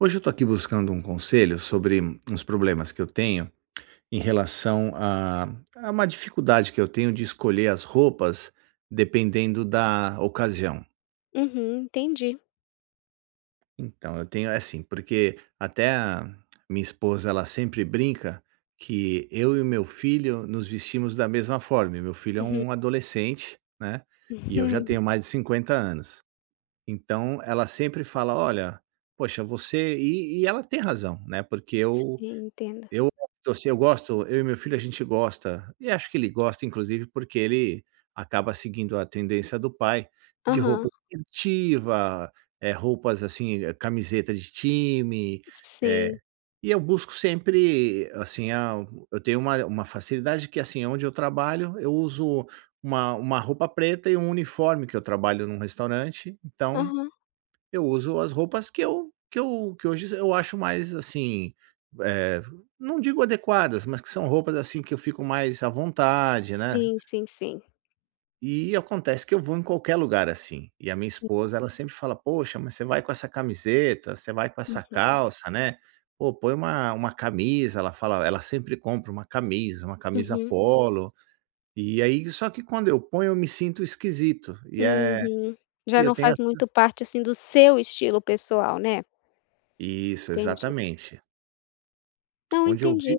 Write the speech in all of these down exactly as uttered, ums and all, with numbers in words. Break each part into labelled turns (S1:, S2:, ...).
S1: Hoje eu estou aqui buscando um conselho sobre uns problemas que eu tenho em relação a, a uma dificuldade que eu tenho de escolher as roupas dependendo da ocasião.
S2: Uhum, entendi.
S1: Então, eu tenho, é assim, porque até a minha esposa, ela sempre brinca que eu e o meu filho nos vestimos da mesma forma. E Meu filho é
S2: Uhum.
S1: um adolescente, né? E eu já tenho mais de cinquenta anos. Então, ela sempre fala, olha, poxa, você... E, e ela tem razão, né? Porque eu
S2: Sim, entendo.
S1: Eu torcer Eu gosto, eu e meu filho, a gente gosta, e acho que ele gosta, inclusive, porque ele acaba seguindo a tendência do pai de roupa
S2: Aham.
S1: esportiva, eh, roupas, assim, eh, camiseta de time,
S2: Sim.
S1: eh, e eu busco sempre, assim, a eu tenho uma uma facilidade que, assim, onde eu trabalho, eu uso uma uma roupa preta e um uniforme, que eu trabalho num restaurante, então
S2: Aham.
S1: eu uso as roupas que eu que eu que hoje eu acho mais, assim, eh, não digo adequadas, mas que são roupas, assim, que eu fico mais à vontade, né.
S2: Sim, sim, sim.
S1: E acontece que eu vou em qualquer lugar, assim, e a minha esposa, ela sempre fala: "Poxa, mas você vai com essa camiseta, você vai com essa
S2: Uhum.
S1: calça, né. Pô, põe uma uma camisa", ela fala, ela sempre compra uma camisa, uma camisa
S2: Uhum.
S1: polo, e aí só que quando eu ponho eu me sinto esquisito, e, é
S2: Uhum. Já
S1: e eu
S2: não
S1: tenho
S2: faz
S1: essa
S2: muito parte, assim, do seu estilo pessoal, né.
S1: isso,
S2: Entendi.
S1: exatamente.
S2: Não,
S1: Onde eu
S2: entendi.
S1: vi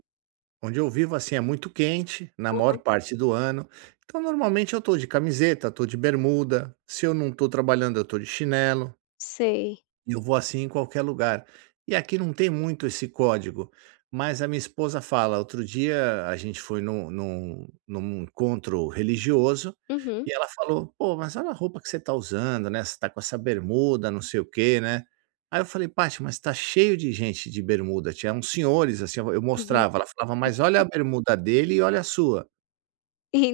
S1: Onde eu vivo, assim, é muito quente na maior
S2: Aham.
S1: parte do ano, então normalmente eu estou de camiseta, estou de bermuda, se eu não estou trabalhando eu estou de chinelo.
S2: Sei.
S1: Eu vou assim em qualquer lugar. E aqui não tem muito esse código, mas a minha esposa fala, outro dia a gente foi num num num encontro religioso,
S2: Uhum, uhum.
S1: e ela falou: "Pô, mas olha a roupa que você está usando, né, você tá com essa bermuda, não sei o quê, né". Aí eu falei: "Paty, mas está cheio de gente de bermuda", tinha uns senhores, assim, eu eu mostrava, ela falava: "Mas olha a bermuda dele e olha a sua".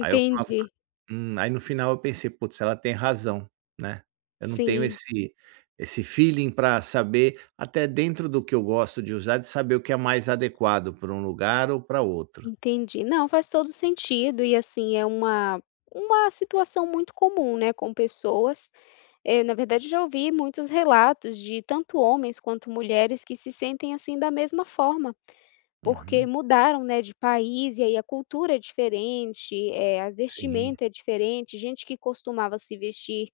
S1: Aí eu falava: Hum, aí no final eu pensei: "Putz, ela tem razão", né. Eu não tenho
S2: Sim,
S1: esse esse feeling para saber, até dentro do que eu gosto de usar, de saber o que é mais adequado para um lugar ou para outro.
S2: entendi. Não, faz todo sentido e, assim, é uma uma situação muito comum, né, com pessoas. Eh, na verdade, já ouvi muitos relatos de tanto homens quanto mulheres que se sentem assim da mesma forma, porque
S1: Uhum.
S2: mudaram, né, de país e aí a cultura é diferente, eh, a
S1: Sim.
S2: vestimenta é diferente. Gente que costumava se vestir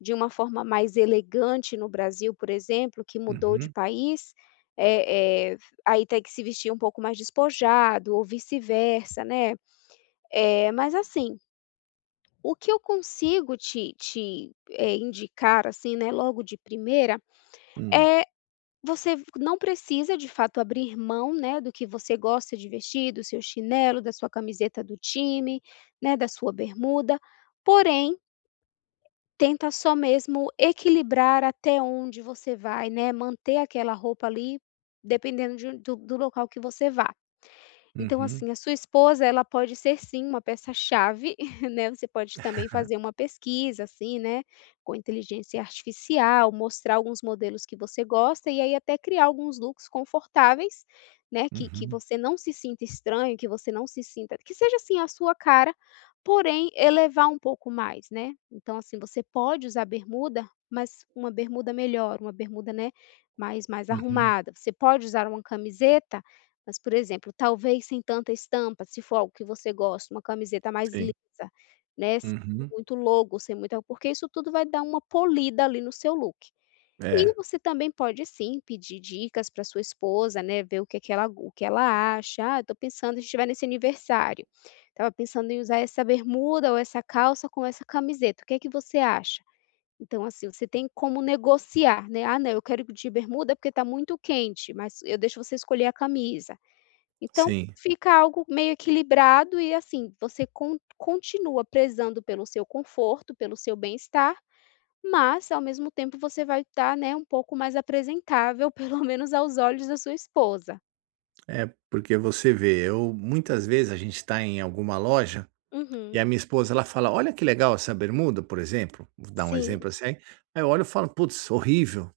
S2: de uma forma mais elegante no Brasil, por exemplo, que mudou de
S1: Uhum.
S2: país, eh eh, aí tem que se vestir um pouco mais despojado ou vice-versa, né. É, mas assim, o que eu consigo te te, eh, indicar, assim, né, logo de primeira,
S1: Hum.
S2: é, você não precisa de fato abrir mão, né, do que você gosta de vestir, do seu chinelo, da sua camiseta do time, né, da sua bermuda, porém, tenta só mesmo equilibrar até onde você vai, né, manter aquela roupa ali, dependendo de um, do do local que você vá. Então,
S1: Uhum.
S2: assim, a sua esposa, ela pode ser sim uma peça-chave, né, você pode também fazer uma pesquisa, assim, né, com inteligência artificial, mostrar alguns modelos que você gosta e aí até criar alguns looks confortáveis, né, que que
S1: Uhum.
S2: você não se sinta estranho, que você não se sinta que seja, assim, a sua cara, porém elevar um pouco mais, né. Então, assim, você pode usar bermuda, mas uma bermuda melhor, uma bermuda, né, mais mais
S1: Uhum.
S2: arrumada. Você pode usar uma camiseta, mas, por exemplo, talvez sem tanta estampa, se for algo que você gosta, uma camiseta mais
S1: Sim.
S2: lisa, né, sem
S1: Uhum.
S2: muito logo, sem muita, porque isso tudo vai dar uma polida ali no seu look. E
S1: É.
S2: você também pode sim pedir dicas para sua esposa, né, ver o que é que ela, o que ela acha: "Ah, estou pensando a gente vai nesse aniversário, estava pensando em usar essa bermuda ou essa calça com essa camiseta, o que é que você acha?". Então, assim, você tem como negociar, né: "Ah, não, eu quero ir de bermuda porque está muito quente, mas eu deixo você escolher a camisa". Então,
S1: Sim.
S2: fica algo meio equilibrado e, assim, você con continua prezando pelo seu conforto, pelo seu bem-estar, mas ao mesmo tempo você vai estar, né, um pouco mais apresentável, pelo menos aos olhos da sua esposa.
S1: É, porque você vê, eu muitas vezes a gente está em alguma loja, e
S2: Uhum.
S1: a minha esposa ela fala: "Olha que legal essa bermuda", por exemplo, vou dar um
S2: Sim.
S1: exemplo assim, aí eu olho e falo: "Putz, horrível".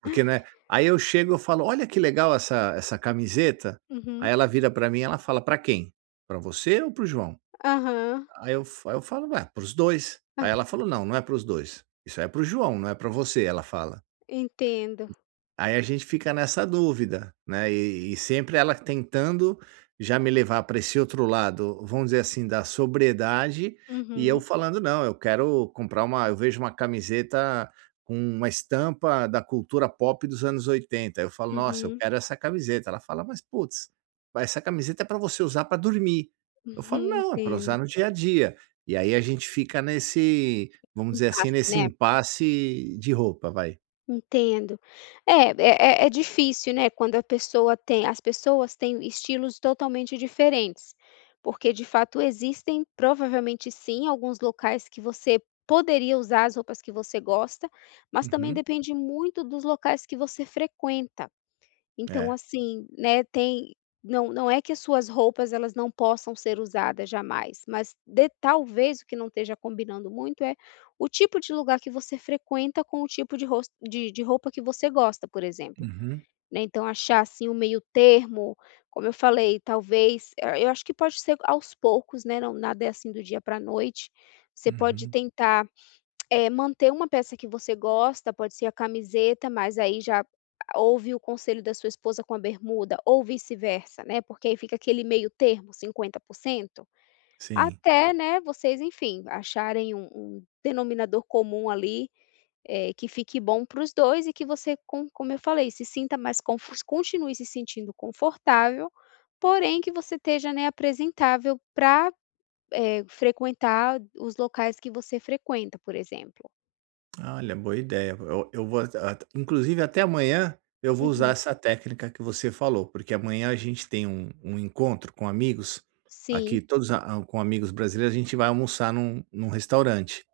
S1: Porque, né, aí eu chego, eu falo: "Olha que legal essa essa camiseta".
S2: Uhum.
S1: Aí ela vira pra mim, e ela fala: "Pra quem? Pra você ou para o João?"
S2: Aham.
S1: Aí eu fa aí eu falo: "Ué, para os dois". Aí
S2: Ah,
S1: ela falou: "Não, não é para os dois. Isso é para o João, não é pra você", ela fala.
S2: entendo.
S1: Aí a gente fica nessa dúvida, né, e e sempre ela tentando já me levar para esse outro lado, vamos dizer assim, da sobriedade, e eu
S2: Uhum,
S1: falando: "Não, eu quero comprar uma", eu vejo uma camiseta com uma estampa da cultura pop dos anos oitenta. Eu falo: "Nossa, eu
S2: uhum,
S1: quero essa camiseta". Ela fala: "Mas putz, essa camiseta é para você usar para dormir". Eu falo:
S2: uhum,
S1: "Não, é para
S2: entendo.
S1: usar no dia a dia". E aí a gente fica nesse, vamos
S2: Um
S1: dizer assim,
S2: passe,
S1: nesse
S2: né?
S1: impasse de roupa, vai.
S2: Entendo. É é é é difícil, né, quando a pessoa tem, as pessoas têm estilos totalmente diferentes, porque de fato existem, provavelmente sim, alguns locais que você poderia usar as roupas que você gosta, mas também
S1: Uhum.
S2: depende muito dos locais que você frequenta. Então
S1: É.
S2: assim, né, tem, não, não é que as suas roupas elas não possam ser usadas jamais, mas de talvez o que não esteja combinando muito é o tipo de lugar que você frequenta com o tipo de ros de de roupa que você gosta, por exemplo,
S1: Uhum,
S2: né, então achar assim o meio termo, como eu falei, talvez, eh, eu acho que pode ser aos poucos, né, não, nada é assim do dia para a noite, você pode
S1: uhum,
S2: tentar, é, manter uma peça que você gosta, pode ser a camiseta, mas aí já ouve o conselho da sua esposa com a bermuda, ou vice-versa, né, porque aí fica aquele meio termo, cinquenta por cento
S1: sim.
S2: até, né, vocês, enfim, acharem um um denominador comum ali, eh, que fique bom para os dois e que você, com como eu falei, se sinta mais confo continue se sentindo confortável, porém que você esteja, né, apresentável para eh, frequentar os locais que você frequenta, por exemplo.
S1: Olha, boa ideia. Eu eu vou at at inclusive até amanhã eu vou usar
S2: Uhum.
S1: essa técnica que você falou, porque amanhã a gente tem um um encontro com amigos,
S2: Sim,
S1: aqui todos a a- com amigos brasileiros, a gente vai almoçar num num restaurante.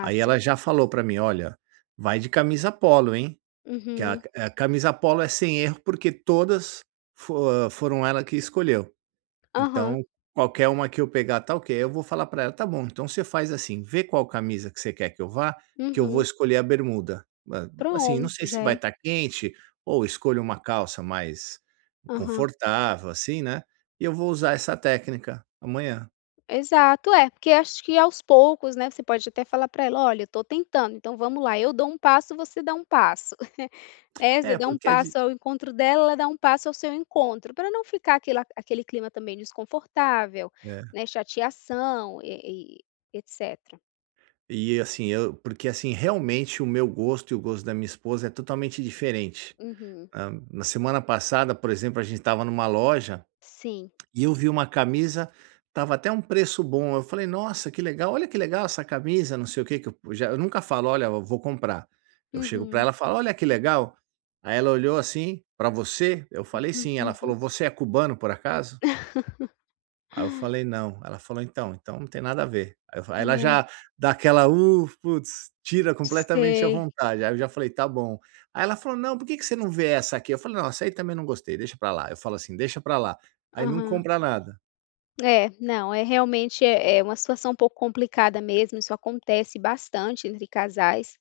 S1: Aí ela já falou para mim: "Olha, vai de camisa polo, hein, que a
S2: Uhum.
S1: a camisa polo é sem erro, porque todas fo ah, foram ela que escolheu".
S2: Aham.
S1: Então, qualquer uma que eu pegar tá ok, aí eu vou falar pra ela: "Tá bom, então você faz assim, vê qual camisa que você quer que eu vá, que eu vou
S2: Uhum.
S1: escolher a bermuda". Ma Assim, não
S2: Pronto,
S1: sei
S2: já
S1: se vai
S2: é.
S1: estar quente, ou escolha uma calça mais
S2: Aham.
S1: confortável, assim, né, e eu vou usar essa técnica amanhã.
S2: Exato, é, porque acho que aos poucos, né, você pode até falar para ela: "Olha, eu tô tentando, então vamos lá, eu dou um passo, você dá um passo", né, você
S1: É,
S2: dá um
S1: porque é
S2: passo
S1: de
S2: ao encontro dela, ela dá um passo ao seu encontro, para não ficar aquele aquele clima também desconfortável,
S1: é.
S2: né, chateação e e etcétera.
S1: E assim, eu porque assim, realmente o meu gosto e o gosto da minha esposa é totalmente diferente.
S2: Uhum.
S1: Hã, na semana passada, por exemplo, a gente estava numa loja
S2: Sim.
S1: e eu vi uma camisa, tava até um preço bom, eu falei: "Nossa, que legal, olha que legal essa camisa", não sei o que que eu já eu nunca falo: "Olha, eu vou comprar". Eu chego para
S2: Uhum.
S1: ela e falo: "Olha que legal". Aí ela olhou assim: para você?" Eu falei: "Sim". Ela
S2: Uhum.
S1: falou: "Você é cubano, por acaso?" Aí eu falei: "Não". Ela falou: "Então, então não tem nada a ver". Aí eu fa Aí ela
S2: Né,
S1: já dá aquela: "Uh, putz", tira completamente a
S2: sei.
S1: vontade. Aí eu já falei: "Tá bom". Aí ela falou: "Não, por que que você não vê essa aqui?" Eu falei: "Não, essa aí também não gostei, deixa pra lá". Eu falo assim: "Deixa pra lá". Aí não
S2: Aham.
S1: compra nada.
S2: É, não, é realmente, é é uma situação um pouco complicada mesmo, isso acontece bastante entre casais,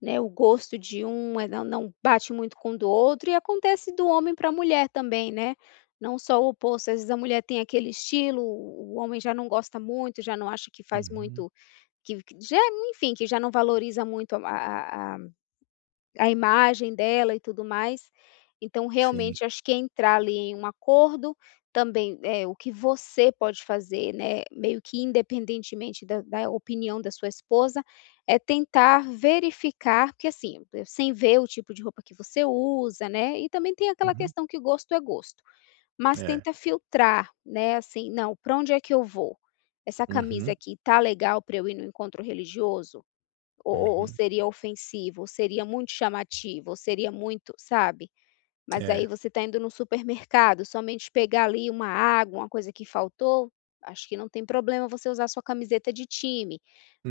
S2: né, o gosto de um, eh, não, não bate muito com o do outro e acontece do homem para a mulher também, né, não só o oposto, às vezes a mulher tem aquele estilo, o homem já não gosta muito, já não acha que faz
S1: Uhum.
S2: muito, que que já, enfim, que já não valoriza muito a a a imagem dela e tudo mais. Então,
S1: Sim.
S2: realmente, acho que entrar ali em um acordo, também, é o que você pode fazer, né, meio que independentemente da da opinião da sua esposa, é tentar verificar porque, assim, eh, sem ver o tipo de roupa que você usa, né, e também tem aquela
S1: Uhum.
S2: questão que gosto é gosto, mas
S1: É.
S2: tenta filtrar, né, assim: "Não, para onde é que eu vou? Essa camisa
S1: Uhum,
S2: aqui tá legal para eu ir no encontro religioso? Ou ou ou
S1: uhum.
S2: seria ofensivo, ou seria muito chamativo, ou seria muito, sabe? Mas aí
S1: É.
S2: você está indo no supermercado, somente pegar ali uma água, uma coisa que faltou, acho que não tem problema você usar sua camiseta de time,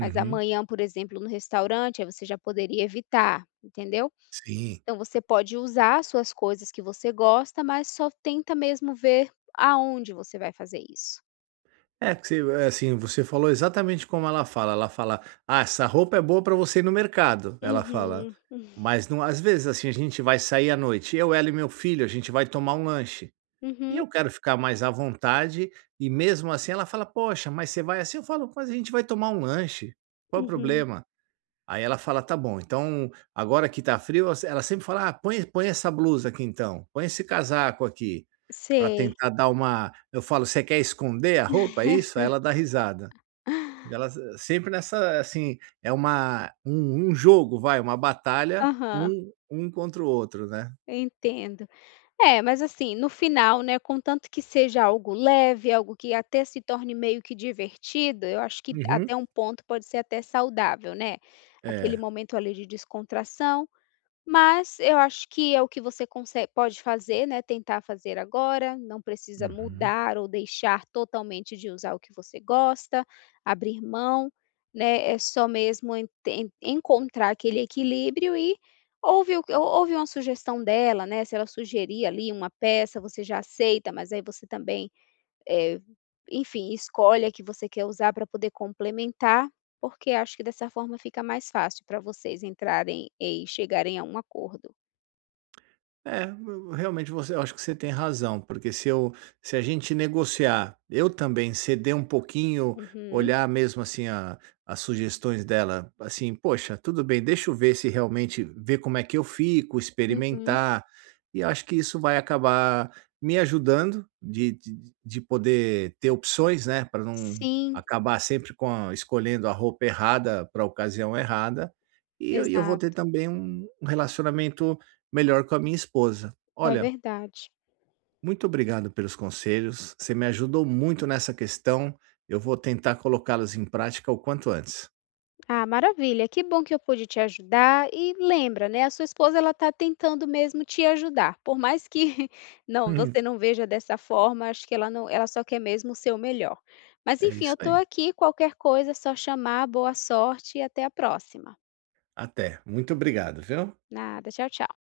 S2: mas amanhã, por exemplo, no restaurante, aí você já poderia evitar, entendeu?
S1: Sim.
S2: Então você pode usar as suas coisas que você gosta, mas só tenta mesmo ver aonde você vai fazer isso".
S1: É que você é assim, você falou exatamente como ela fala, ela fala: "Ah, essa roupa é boa pra você ir no mercado", ela fala,
S2: Uhum.
S1: mas não às vezes, assim, a gente vai sair à noite, eu, ela e meu filho, a gente vai tomar um lanche, e
S2: Uhum,
S1: eu quero ficar mais à vontade, e mesmo assim ela fala: "Poxa, mas você vai assim?" Eu falo: "Mas a gente vai tomar um lanche, qual o
S2: uhum.
S1: problema?" Aí ela fala: "Tá bom, então agora que tá frio", ela se- ela sempre fala: "Ah, põe põe essa blusa aqui então, põe esse casaco aqui", para
S2: Sei.
S1: tentar dar uma, eu falo: "Você quer esconder a roupa, é isso?" Aí ela dá risada. Ela s- sempre nessa, assim, é uma um um jogo, vai, uma batalha,
S2: Aham,
S1: um um contra o outro, né.
S2: entendo. É, mas assim, no final, né, contanto que seja algo leve, algo que até se torne meio que divertido, eu acho que
S1: Uhum.
S2: até um ponto pode ser até saudável, né. Aquele
S1: É.
S2: momento ali de descontração, mas eu acho que é o que você conse pode fazer, né, tentar fazer agora, não precisa
S1: Uhum.
S2: mudar ou deixar totalmente de usar o que você gosta, abrir mão, né, é só mesmo en en encontrar aquele equilíbrio e ouve o uma sugestão dela, né, se ela sugerir ali uma peça, você já aceita, mas aí você também, eh, enfim, escolhe a que você quer usar para poder complementar, porque acho que dessa forma fica mais fácil para vocês entrarem e chegarem a um acordo.
S1: É, eu- realmente você, eu acho que você tem razão, porque se eu, se a gente negociar, eu também ceder um pouquinho,
S2: Uhum,
S1: olhar mesmo assim a- as sugestões dela, assim, poxa, tudo bem, deixa eu ver se realmente ver como é que eu fico,
S2: uhum.
S1: experimentar, e acho que isso vai acabar me ajudando de, de, de poder ter opções, né, para não
S2: Sim,
S1: acabar sempre com a- escolhendo a roupa errada para a ocasião errada, e eu, e eu vou ter
S2: exato,
S1: também um um relacionamento melhor com a minha esposa.
S2: é
S1: Olha,
S2: verdade.
S1: muito obrigado pelos conselhos, você me ajudou muito nessa questão, eu vou tentar colocá-los em prática o quanto antes.
S2: Ah, maravilha, que bom que eu pude te ajudar e lembra, né, a sua esposa ela está tentando mesmo te ajudar, por mais que, não, você não veja dessa forma, acho que ela não, ela só quer mesmo o seu melhor. Mas
S1: É
S2: enfim, eu
S1: isso
S2: estou
S1: aí.
S2: aqui, qualquer coisa é só chamar, boa sorte e até a próxima.
S1: Até. Muito obrigado, viu?
S2: Nada. Tchau, tchau.